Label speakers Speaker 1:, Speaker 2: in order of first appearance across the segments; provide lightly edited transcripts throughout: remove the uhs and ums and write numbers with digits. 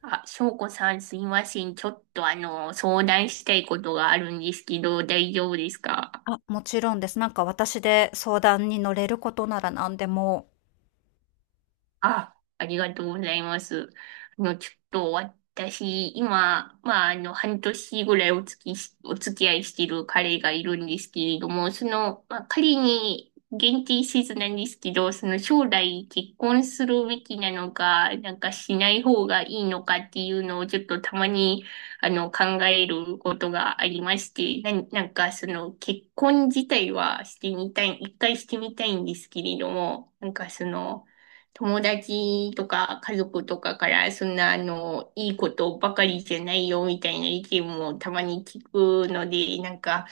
Speaker 1: あ、翔子さんすいません。ちょっと相談したいことがあるんですけど、大丈夫ですか？
Speaker 2: あ、もちろんです。なんか私で相談に乗れることなら何でも
Speaker 1: あ、ありがとうございます。あの、ちょっと私、今、半年ぐらいお付き合いしてる彼がいるんですけれども、彼に限定せずなんですけど、その将来結婚するべきなのか、なんかしない方がいいのかっていうのをちょっとたまに、考えることがありまして、なんかその結婚自体はしてみたい、一回してみたいんですけれども、なんかその、友達とか家族とかからそんないいことばかりじゃないよみたいな意見もたまに聞くので、なんか、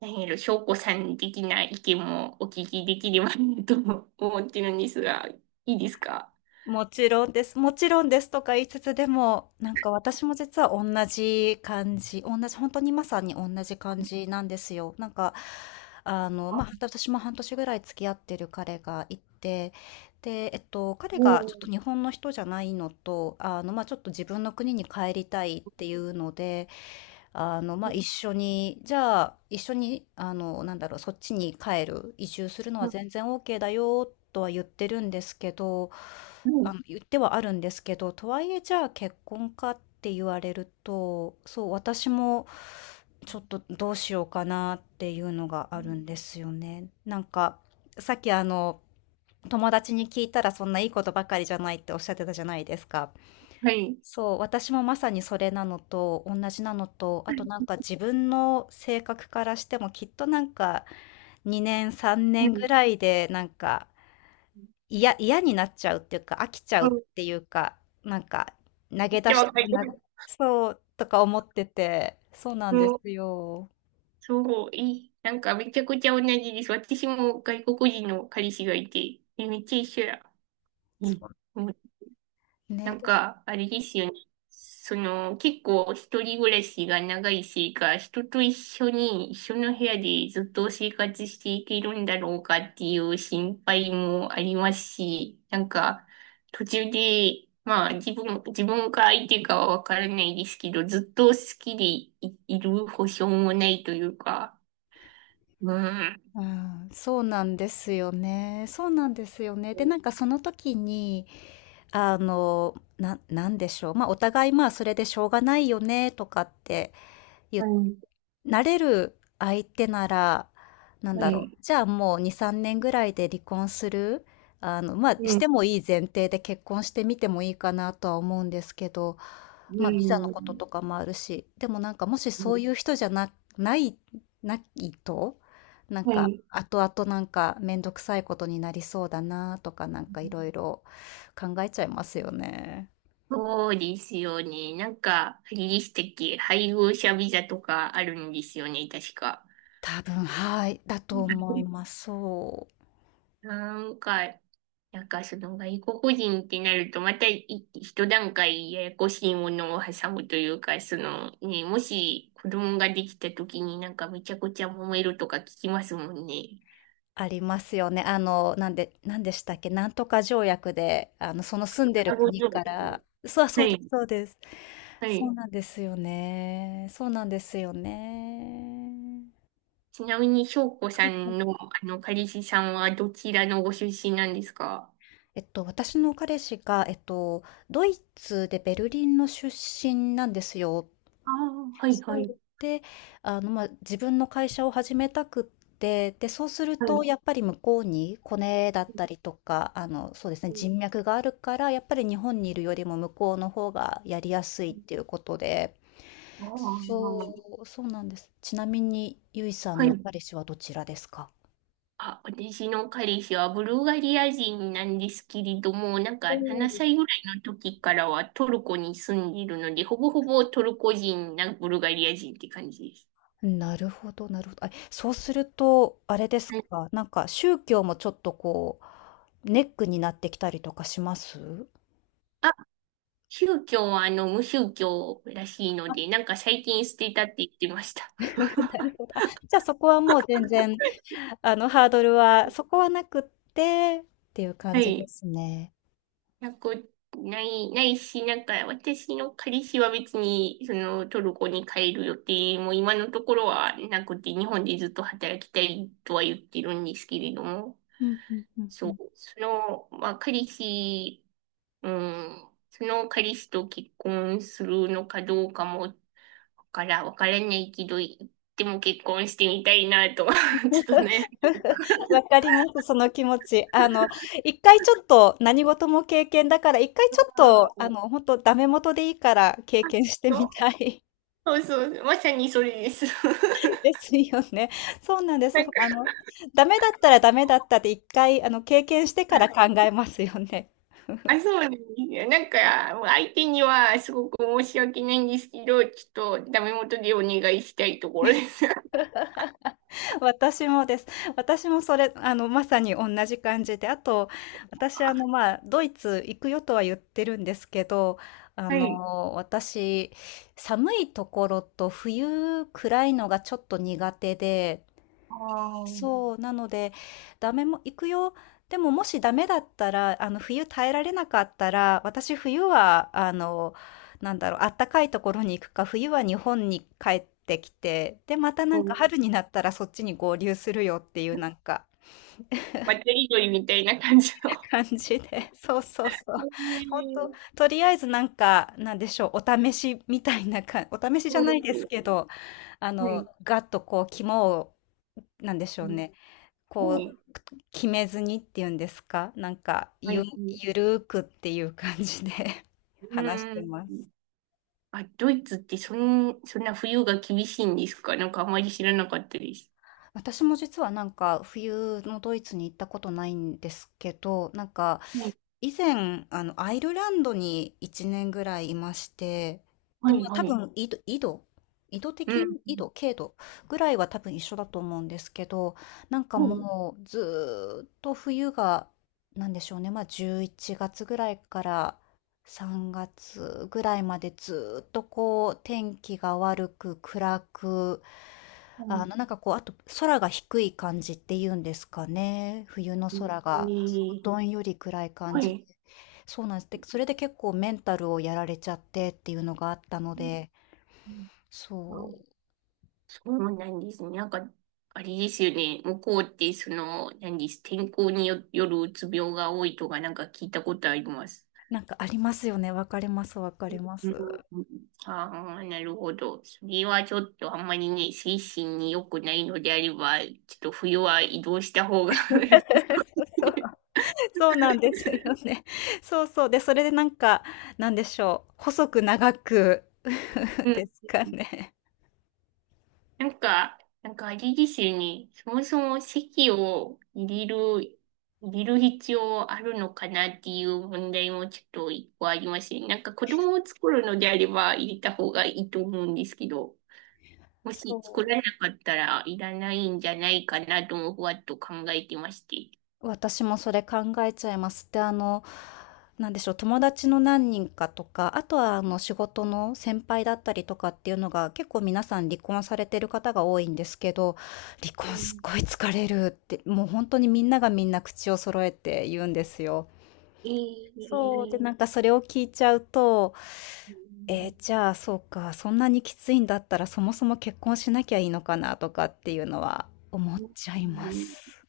Speaker 1: 何やろ、翔子さん的な意見もお聞きできればなと思ってるんですが、いいですか？
Speaker 2: 「もちろんです、もちろんです」とか言いつつ、でも、私も実は同じ感じ、同じ本当にまさに同じ感じなんですよ。ま
Speaker 1: あ、
Speaker 2: あ、私も半年ぐらい付き合ってる彼がいて、で、彼がちょっ
Speaker 1: もう、
Speaker 2: と日本の人じゃないのと、まあ、ちょっと自分の国に帰りたいっていうので、まあ、一緒に、そっちに帰る、移住するのは全
Speaker 1: ん。
Speaker 2: 然 OK だよ、とは言ってるんですけど、
Speaker 1: う
Speaker 2: あ
Speaker 1: ん。
Speaker 2: の、言ってはあるんですけど、とはいえ、じゃあ結婚かって言われると、そう、私も、ちょっとどうしようかなっていうのが
Speaker 1: う
Speaker 2: あるん
Speaker 1: ん。
Speaker 2: ですよね。なんか、さっきあの、友達に聞いたらそんないいことばかりじゃないっておっしゃってたじゃないですか。
Speaker 1: はい。
Speaker 2: そう、私もまさにそれなのと同じなのと、あとなんか自分の性格からしてもきっとなんか2年3
Speaker 1: う
Speaker 2: 年ぐ
Speaker 1: ん。
Speaker 2: らいでなんか
Speaker 1: う
Speaker 2: 嫌になっちゃうっていうか飽きちゃうっ
Speaker 1: ん。
Speaker 2: ていうか、なんか投
Speaker 1: め
Speaker 2: げ
Speaker 1: っち
Speaker 2: 出
Speaker 1: ゃ
Speaker 2: した
Speaker 1: わ
Speaker 2: く
Speaker 1: かりま
Speaker 2: なる、
Speaker 1: す。
Speaker 2: そうとか思ってて、そうな
Speaker 1: う
Speaker 2: んです
Speaker 1: ん。
Speaker 2: よ。
Speaker 1: そう、いい。なんかめちゃくちゃ同じです。私も外国人の彼氏がいて、えめっちゃ一緒や。うん。
Speaker 2: そう
Speaker 1: な
Speaker 2: ね。
Speaker 1: んか、あれですよね。その、結構一人暮らしが長いせいか、人と一緒に、一緒の部屋でずっと生活していけるんだろうかっていう心配もありますし、なんか、途中で、まあ、自分か相手かはわからないですけど、ずっと好きでい、いる保証もないというか、うん。
Speaker 2: うん、そうなんですよね。そうなんですよね。で、なんかその時に、なんでしょう。まあ、お互いまあ、それでしょうがないよね、とかって言
Speaker 1: は
Speaker 2: っ
Speaker 1: い。
Speaker 2: なれる相手なら、なん
Speaker 1: は
Speaker 2: だろ
Speaker 1: い。
Speaker 2: う、じゃあもう2、3年ぐらいで離婚するあの、まあ、
Speaker 1: う
Speaker 2: し
Speaker 1: ん。
Speaker 2: てもいい前提で結婚してみてもいいかなとは思うんですけど、まあ、ビザの
Speaker 1: う
Speaker 2: こと
Speaker 1: ん。
Speaker 2: とかもあるし、でもなんかもしそういう人じゃな、ない、ないと、なん
Speaker 1: は
Speaker 2: か
Speaker 1: い。
Speaker 2: 後々なんかめんどくさいことになりそうだなとかなんかいろいろ考えちゃいますよね。
Speaker 1: そうですよね。なんか、あれでしたっけ、配偶者ビザとかあるんですよね、確か。
Speaker 2: 多分、はい、だと思います。そう。
Speaker 1: なんか、その外国人ってなると、また一段階ややこしいものを挟むというか、そのね、もし子供ができた時になんかめちゃくちゃ揉めるとか聞きますもんね。
Speaker 2: ありますよね。なんでしたっけ、なんとか条約で、あの、その住んでる
Speaker 1: あご存
Speaker 2: 国か
Speaker 1: 知。
Speaker 2: ら、そう、
Speaker 1: は
Speaker 2: そうで
Speaker 1: い、
Speaker 2: す、そうです。
Speaker 1: は
Speaker 2: そう
Speaker 1: い。
Speaker 2: なんですよね。そうなんですよね。
Speaker 1: ちなみに、翔子さんの彼氏さんはどちらのご出身なんですか？
Speaker 2: 私の彼氏が、ドイツでベルリンの出身なんですよ。
Speaker 1: あ。あー、はい、は
Speaker 2: そ
Speaker 1: い、
Speaker 2: う。で、あの、まあ、自分の会社を始めたくって、で、そうする
Speaker 1: は
Speaker 2: と、
Speaker 1: い。
Speaker 2: やっぱり向こうにコネだったりとか、あの、そうですね、
Speaker 1: うん。
Speaker 2: 人脈があるから、やっぱり日本にいるよりも向こうの方がやりやすいっていうことで、
Speaker 1: あ
Speaker 2: そ
Speaker 1: ー。
Speaker 2: う、そうなんです。ちなみに、ゆいさ
Speaker 1: は
Speaker 2: んの
Speaker 1: い。
Speaker 2: 彼氏はどちらですか？
Speaker 1: あ、私の彼氏はブルガリア人なんですけれども、なんか7
Speaker 2: お
Speaker 1: 歳ぐらいの時からはトルコに住んでいるので、ほぼほぼトルコ人なブルガリア人って感じです。
Speaker 2: なるほどなるほど。あ、そうすると、あれです
Speaker 1: はい。
Speaker 2: か、なんか宗教もちょっとこう、ネックになってきたりとかします？
Speaker 1: あ、宗教は無宗教らしいの
Speaker 2: あ、
Speaker 1: で、なんか最近捨てたって言ってました。
Speaker 2: なる ほど。あ、じゃあそこはもう全然、あの、ハードルはそこはなくってっていう感
Speaker 1: は
Speaker 2: じで
Speaker 1: い。
Speaker 2: すね。
Speaker 1: なく、ないし、なんか私の彼氏は別に、そのトルコに帰る予定も今のところはなくて、日本でずっと働きたいとは言ってるんですけれども、
Speaker 2: うんうんうんう
Speaker 1: そ
Speaker 2: ん。
Speaker 1: う、その、まあ彼氏、うん、その彼氏と結婚するのかどうかも、わからないけど、でも結婚してみたいなと、ちょっとね。
Speaker 2: わかります、その気持ち。あの、一回ちょっと何事も経験だから、一回ちょっと、
Speaker 1: う
Speaker 2: あ
Speaker 1: ん。
Speaker 2: の、ほんとダメ元でいいから経験して
Speaker 1: そ
Speaker 2: みたい。
Speaker 1: うそうそう、まさにそれです。
Speaker 2: で すよね。そうなんです。
Speaker 1: なん
Speaker 2: あ
Speaker 1: か。
Speaker 2: の、ダメだったらダメだったって一回、あの、経験してから考えますよね。
Speaker 1: あ、そうなんですよ。なんか、もう相手にはすごく申し訳ないんですけど、ちょっとダメ元でお願いしたいところです。
Speaker 2: 私もです。私もそれ、あの、まさに同じ感じで、あと、私、あの、まあ、ドイツ行くよとは言ってるんですけど、あの、私、寒いところと冬暗いのがちょっと苦手で、そう、なので、ダメも行くよ。でももしダメだったら、あの、冬耐えられなかったら、私冬は、あったかいところに行くか、冬は日本に帰ってきて、で、またな
Speaker 1: う
Speaker 2: んか
Speaker 1: ん。
Speaker 2: 春になったらそっちに合流するよっていうなんか
Speaker 1: 渡りみたいな感じの。
Speaker 2: 感じで、そうそうそう。
Speaker 1: え
Speaker 2: 本当と、
Speaker 1: ー、
Speaker 2: とりあえずなんか、なんでしょう、お試しみたいなか、お試しじゃ
Speaker 1: う
Speaker 2: ない
Speaker 1: ん、
Speaker 2: ですけど、あ
Speaker 1: は
Speaker 2: の、
Speaker 1: い、
Speaker 2: ガッとこう、肝を、なんでしょうね、
Speaker 1: は
Speaker 2: こ
Speaker 1: い、
Speaker 2: う、決めずにっていうんですか、
Speaker 1: はい、
Speaker 2: ゆるーくっていう感じで
Speaker 1: う
Speaker 2: 話して
Speaker 1: ん。
Speaker 2: ます。
Speaker 1: あ、ドイツってそんな冬が厳しいんですか？なんかあまり知らなかったです。
Speaker 2: 私も実はなんか冬のドイツに行ったことないんですけど、なんか
Speaker 1: はい、
Speaker 2: 以前あのアイルランドに1年ぐらいいまして、で、
Speaker 1: は
Speaker 2: ま
Speaker 1: い、
Speaker 2: あ
Speaker 1: は
Speaker 2: 多
Speaker 1: い。
Speaker 2: 分緯度
Speaker 1: う
Speaker 2: 的
Speaker 1: ん。
Speaker 2: に経度ぐらいは多分一緒だと思うんですけど、なんか
Speaker 1: はい、
Speaker 2: もうずーっと冬がなんでしょうね、まあ11月ぐらいから3月ぐらいまでずっとこう天気が悪く暗く、
Speaker 1: は
Speaker 2: あ
Speaker 1: い。
Speaker 2: のなんかこう、あと空が低い感じっていうんですかね。冬の
Speaker 1: え
Speaker 2: 空がそう
Speaker 1: ー、
Speaker 2: どんより暗い感
Speaker 1: は
Speaker 2: じで。
Speaker 1: い。
Speaker 2: そうなんです。で、それで結構メンタルをやられちゃってっていうのがあったの
Speaker 1: う
Speaker 2: で、
Speaker 1: ん。
Speaker 2: そう。
Speaker 1: そうなんですね。なんか、あれですよね。向こうって、その、何です。天候によ、よるうつ病が多いとか、なんか聞いたことあります。
Speaker 2: なんかありますよね。わかります、わかりま
Speaker 1: う
Speaker 2: す。
Speaker 1: ん。 ああ、なるほど。それはちょっとあんまりね、精神に良くないのであれば、ちょっと冬は移動した方が
Speaker 2: そ
Speaker 1: 良さそ
Speaker 2: う
Speaker 1: う
Speaker 2: そう
Speaker 1: です
Speaker 2: そうなんですよね。そうそう。で、それでなんか、なんでしょう、細く長く
Speaker 1: ね。
Speaker 2: ですか
Speaker 1: うん。
Speaker 2: ね。
Speaker 1: なんか、あれですよね。そもそも籍を入れる、入れる必要あるのかなっていう問題もちょっと一個ありますね。なんか子供を作るのであれば入れた方がいいと思うんですけど、も
Speaker 2: そ
Speaker 1: し作
Speaker 2: う。
Speaker 1: らなかったらいらないんじゃないかなともふわっと考えてまして。
Speaker 2: 私もそれ考えちゃいます。で、あの、なんでしょう、友達の何人かとか、あとはあの仕事の先輩だったりとかっていうのが結構皆さん離婚されてる方が多いんですけど、離
Speaker 1: う
Speaker 2: 婚すっ
Speaker 1: ん。
Speaker 2: ごい疲れるって、もう本当にみんながみんな口を揃えて言うんですよ。
Speaker 1: え
Speaker 2: そう。で、な
Speaker 1: ー、
Speaker 2: んかそれを聞いちゃうと、えーじゃあ、そうか、そんなにきついんだったら、そもそも結婚しなきゃいいのかなとかっていうのは思っちゃ
Speaker 1: う
Speaker 2: いま
Speaker 1: ん。
Speaker 2: す。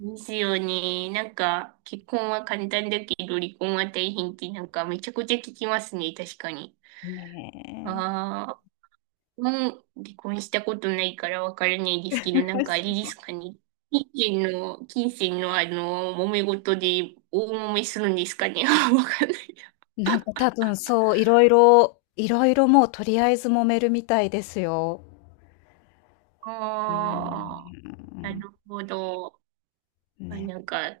Speaker 1: ですよね。なんか、結婚は簡単だけど、離婚は大変ってなんかめちゃくちゃ聞きますね、確かに。
Speaker 2: ね
Speaker 1: ああ、もう離婚したことないからわからないで
Speaker 2: え。
Speaker 1: すけど、なんかあれで すかね。金金銭の揉め事で大揉めするんですかね。わかんない。
Speaker 2: なんか多分そう、いろいろもうとりあえず揉めるみたいですよ。うー
Speaker 1: ああ、な
Speaker 2: ん。
Speaker 1: るほど。
Speaker 2: うん、
Speaker 1: あ、
Speaker 2: ね。
Speaker 1: なんか、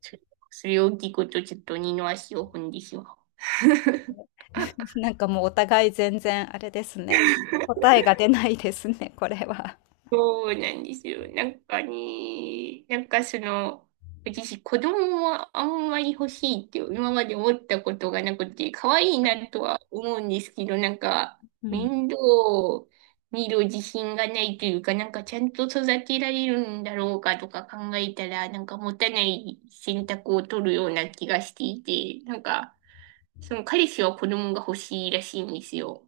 Speaker 1: そそれを聞くとちょっと二の足を踏んでしまう。
Speaker 2: なんかもうお互い全然あれですね。答えが出ないですね、これは。
Speaker 1: そうなんですよ。私、子供はあんまり欲しいって今まで思ったことがなくて、可愛いなとは思うんですけど、なんか、
Speaker 2: うん。
Speaker 1: 面倒を見る自信がないというか、なんかちゃんと育てられるんだろうかとか考えたら、なんか持たない選択を取るような気がしていて、なんか、その彼氏は子供が欲しいらしいんですよ。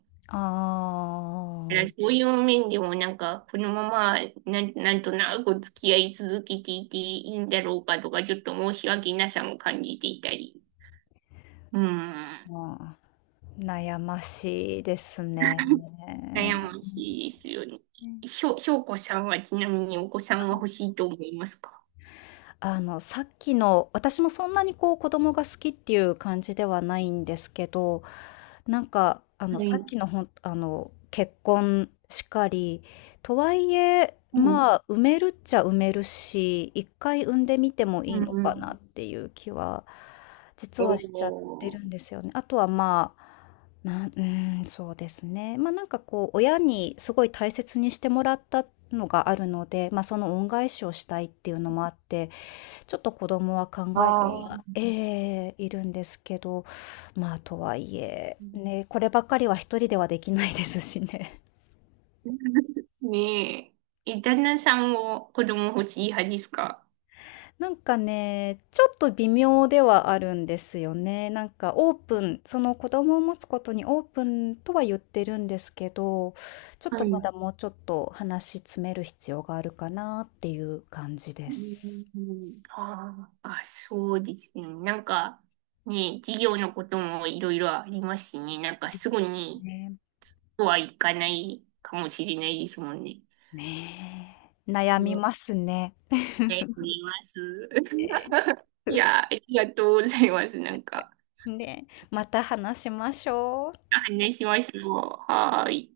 Speaker 1: だか
Speaker 2: あ
Speaker 1: らそういう面でもなんか、このままな、なんとなく付き合い続けていていいんだろうかとか、ちょっと申し訳なさも感じていたり。う
Speaker 2: ー、
Speaker 1: ん。
Speaker 2: まあ、悩ましいですね。
Speaker 1: 悩ましいですよね。
Speaker 2: うん
Speaker 1: しょうこさんはちなみにお子さんは欲しいと思いますか？
Speaker 2: あの、さっきの私もそんなにこう子供が好きっていう感じではないんですけど、なんかあの、
Speaker 1: は
Speaker 2: さっ
Speaker 1: い。
Speaker 2: きのほんあの、結婚しかり、とはいえ、
Speaker 1: うん。
Speaker 2: まあ、産めるっちゃ産めるし、1回産んでみても
Speaker 1: う
Speaker 2: いいのかな
Speaker 1: ん。
Speaker 2: っていう気は、実はしちゃって
Speaker 1: お
Speaker 2: る
Speaker 1: ー。
Speaker 2: んですよね。あとはまあ、なんうーん、そうですね。なんかこう親にすごい大切にしてもらったのがあるので、その恩返しをしたいっていうのもあって、ちょっと子供は考えて
Speaker 1: あ
Speaker 2: は
Speaker 1: あ。
Speaker 2: いるんですけど、まあ、とはいえ、ね、こればっかりは一人ではできないですしね。
Speaker 1: ねえ。え、旦那さんも子供欲しい派ですか？
Speaker 2: なんかね、ちょっと微妙ではあるんですよね。なんかオープン、その子供を持つことにオープンとは言ってるんですけど、ちょっ
Speaker 1: は
Speaker 2: とま
Speaker 1: い。
Speaker 2: だもうちょっと話し詰める必要があるかなっていう感じで
Speaker 1: うん。
Speaker 2: す。
Speaker 1: うん。あーあ、そうですね。なんか、ね、授業のこともいろいろありますしね。なんかすぐに、
Speaker 2: ね。
Speaker 1: そうはいかないかもしれないですもんね。
Speaker 2: ねえ、悩
Speaker 1: う
Speaker 2: み
Speaker 1: ん。
Speaker 2: ますね。
Speaker 1: ね、見ます。いや、ありがとうございます。なんか、
Speaker 2: ねえ、また話しましょう。
Speaker 1: 話しましょう。はーい。